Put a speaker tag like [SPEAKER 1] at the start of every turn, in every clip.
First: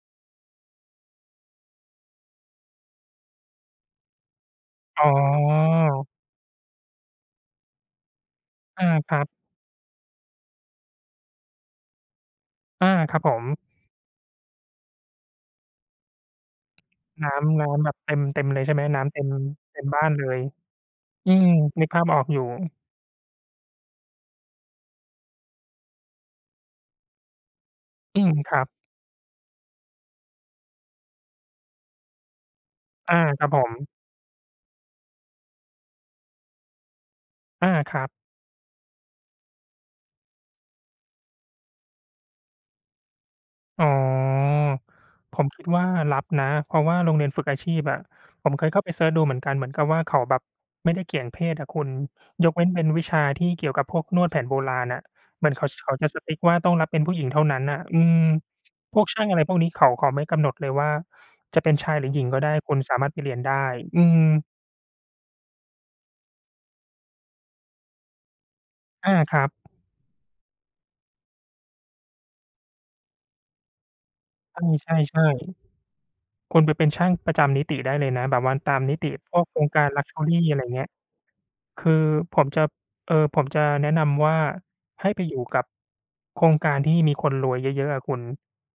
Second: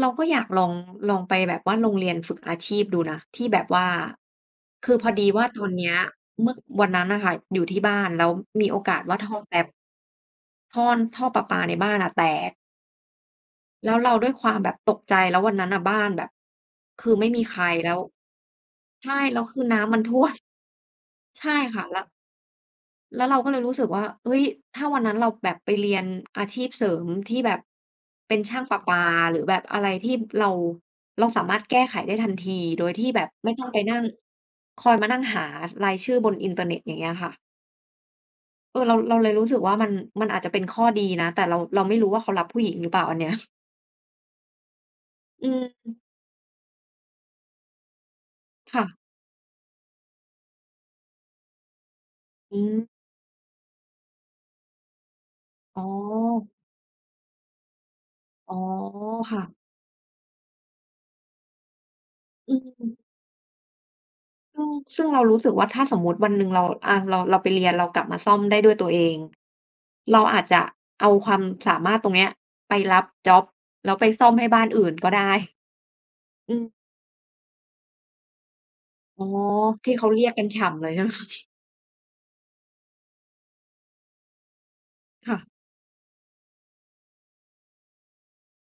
[SPEAKER 1] เราก็อยากลอง ลองไปแบบว่าโรงเรียนฝึกอาชีพดูนะ ที่แบบว่า คือ
[SPEAKER 2] อ๋
[SPEAKER 1] พ
[SPEAKER 2] อ
[SPEAKER 1] อดีว่าตอนเนี้ย เมื่อ วันนั้นน่ะค่ะ อยู่ที่บ้านแล้วมีโอ
[SPEAKER 2] อา
[SPEAKER 1] กาส
[SPEAKER 2] ค
[SPEAKER 1] ว่
[SPEAKER 2] ร
[SPEAKER 1] า
[SPEAKER 2] ั
[SPEAKER 1] ท
[SPEAKER 2] บ
[SPEAKER 1] ่อแป๊ป ท่อน ท่อประปาในบ้านอะแตก
[SPEAKER 2] อา ครับผม
[SPEAKER 1] แล้วเราด้วยความแบบตกใจ แล้ววันนั้นน่ะบ้านแบบคือไม
[SPEAKER 2] น
[SPEAKER 1] ่
[SPEAKER 2] ้
[SPEAKER 1] มีใค
[SPEAKER 2] ำ น
[SPEAKER 1] ร
[SPEAKER 2] ้ำ
[SPEAKER 1] แ
[SPEAKER 2] แ
[SPEAKER 1] ล
[SPEAKER 2] บ
[SPEAKER 1] ้
[SPEAKER 2] บ
[SPEAKER 1] ว
[SPEAKER 2] เต็ม เต็มเลยใช่ไหม น้
[SPEAKER 1] ใช่
[SPEAKER 2] ำเต็ม
[SPEAKER 1] แล้วคือน
[SPEAKER 2] เต
[SPEAKER 1] ้
[SPEAKER 2] ็ม
[SPEAKER 1] ำม
[SPEAKER 2] บ
[SPEAKER 1] ัน
[SPEAKER 2] ้า
[SPEAKER 1] ท
[SPEAKER 2] น
[SPEAKER 1] ่
[SPEAKER 2] เล
[SPEAKER 1] วม
[SPEAKER 2] ย อื
[SPEAKER 1] ใช
[SPEAKER 2] ม
[SPEAKER 1] ่ค่
[SPEAKER 2] นึ
[SPEAKER 1] ะ
[SPEAKER 2] ก
[SPEAKER 1] แล
[SPEAKER 2] ภ
[SPEAKER 1] ้
[SPEAKER 2] าพ
[SPEAKER 1] ว
[SPEAKER 2] ออกอยู่
[SPEAKER 1] แล้วเราก็เลยรู้สึกว่า เฮ้ย ถ้าวันนั้นเราแบบไปเรียนอาชีพเสริมที่แบบ
[SPEAKER 2] อื
[SPEAKER 1] เ
[SPEAKER 2] ม
[SPEAKER 1] ป็นช
[SPEAKER 2] ค
[SPEAKER 1] ่
[SPEAKER 2] ร
[SPEAKER 1] า
[SPEAKER 2] ั
[SPEAKER 1] ง
[SPEAKER 2] บ
[SPEAKER 1] ประปา หรือแบบอะไรที่เรา เราสามารถแก้ไขได้ทันที โดยที่
[SPEAKER 2] อา
[SPEAKER 1] แบบ
[SPEAKER 2] คร
[SPEAKER 1] ไ
[SPEAKER 2] ั
[SPEAKER 1] ม
[SPEAKER 2] บ
[SPEAKER 1] ่
[SPEAKER 2] ผ
[SPEAKER 1] ต้องไป
[SPEAKER 2] ม
[SPEAKER 1] นั่ง คอยมานั่งหารายชื่อบนอินเทอร์เน็ต อย่างเงี้ยค่ะ
[SPEAKER 2] อา ครับ
[SPEAKER 1] เออ เรา เราเลยรู้สึกว่ามัน มันอาจจะเป็นข้อดีนะ แต่เรา เราไม่รู้ว่าเขารับผู้หญิงหรือเปล่าอันเนี้ย
[SPEAKER 2] อ๋อ ผ
[SPEAKER 1] อ
[SPEAKER 2] ม
[SPEAKER 1] ื
[SPEAKER 2] คิดว่า
[SPEAKER 1] ม
[SPEAKER 2] รับนะ เพราะว่าโรงเรียนฝึกอาชีพอะ ผมเคย
[SPEAKER 1] ค
[SPEAKER 2] เข้
[SPEAKER 1] ่
[SPEAKER 2] าไป
[SPEAKER 1] ะ
[SPEAKER 2] เซิร์ชดูเหมือนกัน เหมือนกับว่าเขาแบบไม่ได้เกี่ยงเพศอะคุณ ย
[SPEAKER 1] อ
[SPEAKER 2] กเว
[SPEAKER 1] ื
[SPEAKER 2] ้นเป็
[SPEAKER 1] ม
[SPEAKER 2] นวิชาที่เกี่ยวกับพวกนวดแผนโบราณอะ เหมือนเขา ช
[SPEAKER 1] อ๋อ
[SPEAKER 2] เขาจะ strict ว่าต้องรับเป็นผู้หญิงเท่านั้นน่ะ อืม
[SPEAKER 1] อ๋อ
[SPEAKER 2] พวกช่าง
[SPEAKER 1] ค
[SPEAKER 2] อะ
[SPEAKER 1] ่
[SPEAKER 2] ไรพ
[SPEAKER 1] ะ
[SPEAKER 2] วกนี้เขา เขาไม่กำหนดเลยว่าจะเป็นชายหรือหญิงก็ได้
[SPEAKER 1] อื
[SPEAKER 2] คุณส
[SPEAKER 1] ม
[SPEAKER 2] ามารถไปเรียนได้ อืม
[SPEAKER 1] ชึ่ง ซึ่งเรารู้สึกว่าถ้าสมมุติวันหนึ่งเรา อา เรา เราไปเรียน เรากลับมาซ่อมได้ด้วยตัวเอ
[SPEAKER 2] อา
[SPEAKER 1] ง
[SPEAKER 2] ครับ
[SPEAKER 1] เราอาจจะเอาความสามารถตรงเนี้ยไปรับจ๊อบ แล้วไปซ่อมให้บ
[SPEAKER 2] อ
[SPEAKER 1] ้
[SPEAKER 2] า
[SPEAKER 1] านอื
[SPEAKER 2] ใ
[SPEAKER 1] ่นก็
[SPEAKER 2] ช
[SPEAKER 1] ได
[SPEAKER 2] ่
[SPEAKER 1] ้ อ
[SPEAKER 2] ๆ ค
[SPEAKER 1] ื
[SPEAKER 2] ุณ
[SPEAKER 1] ม
[SPEAKER 2] ไปเป็นช่างประจำนิติได้เลยนะ แบบว่าตามนิติ
[SPEAKER 1] อ๋อ
[SPEAKER 2] พวกโครงกา
[SPEAKER 1] ท
[SPEAKER 2] ร
[SPEAKER 1] ี่
[SPEAKER 2] ล
[SPEAKER 1] เ
[SPEAKER 2] ั
[SPEAKER 1] ข
[SPEAKER 2] ก
[SPEAKER 1] า
[SPEAKER 2] เช
[SPEAKER 1] เร
[SPEAKER 2] อ
[SPEAKER 1] ีย
[SPEAKER 2] ร
[SPEAKER 1] ก
[SPEAKER 2] ี่
[SPEAKER 1] กัน
[SPEAKER 2] อะ
[SPEAKER 1] ฉ
[SPEAKER 2] ไรอ
[SPEAKER 1] ่
[SPEAKER 2] ย่างเง
[SPEAKER 1] ำ
[SPEAKER 2] ี
[SPEAKER 1] เ
[SPEAKER 2] ้
[SPEAKER 1] ล
[SPEAKER 2] ย
[SPEAKER 1] ยใช่ ไหม?
[SPEAKER 2] คือผมจะ เอ่อ ผมจะแนะนำว่าให้ไป
[SPEAKER 1] ค
[SPEAKER 2] อ
[SPEAKER 1] ่
[SPEAKER 2] ยู
[SPEAKER 1] ะ
[SPEAKER 2] ่กับโครงการที่มีคนรวยเยอะ ๆ อะคุณ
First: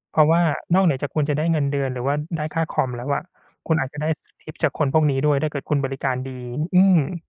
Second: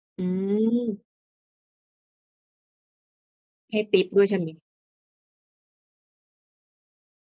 [SPEAKER 2] เพ
[SPEAKER 1] อ
[SPEAKER 2] ร
[SPEAKER 1] ื
[SPEAKER 2] าะว่านอกเหนือ
[SPEAKER 1] ม
[SPEAKER 2] จากคุณจะได้เงินเดือนหรือว่าได้ค่าคอมแล้วอะ คุ
[SPEAKER 1] ให
[SPEAKER 2] ณ
[SPEAKER 1] ้
[SPEAKER 2] อาจ
[SPEAKER 1] ท
[SPEAKER 2] จะ
[SPEAKER 1] ิ
[SPEAKER 2] ไ
[SPEAKER 1] ป
[SPEAKER 2] ด้
[SPEAKER 1] ด้วย
[SPEAKER 2] ส
[SPEAKER 1] ใช่ไ
[SPEAKER 2] ท
[SPEAKER 1] ห
[SPEAKER 2] ิป
[SPEAKER 1] ม?
[SPEAKER 2] จากคนพวกนี้ด้วย ถ้าเกิดคุณบริการดี อืม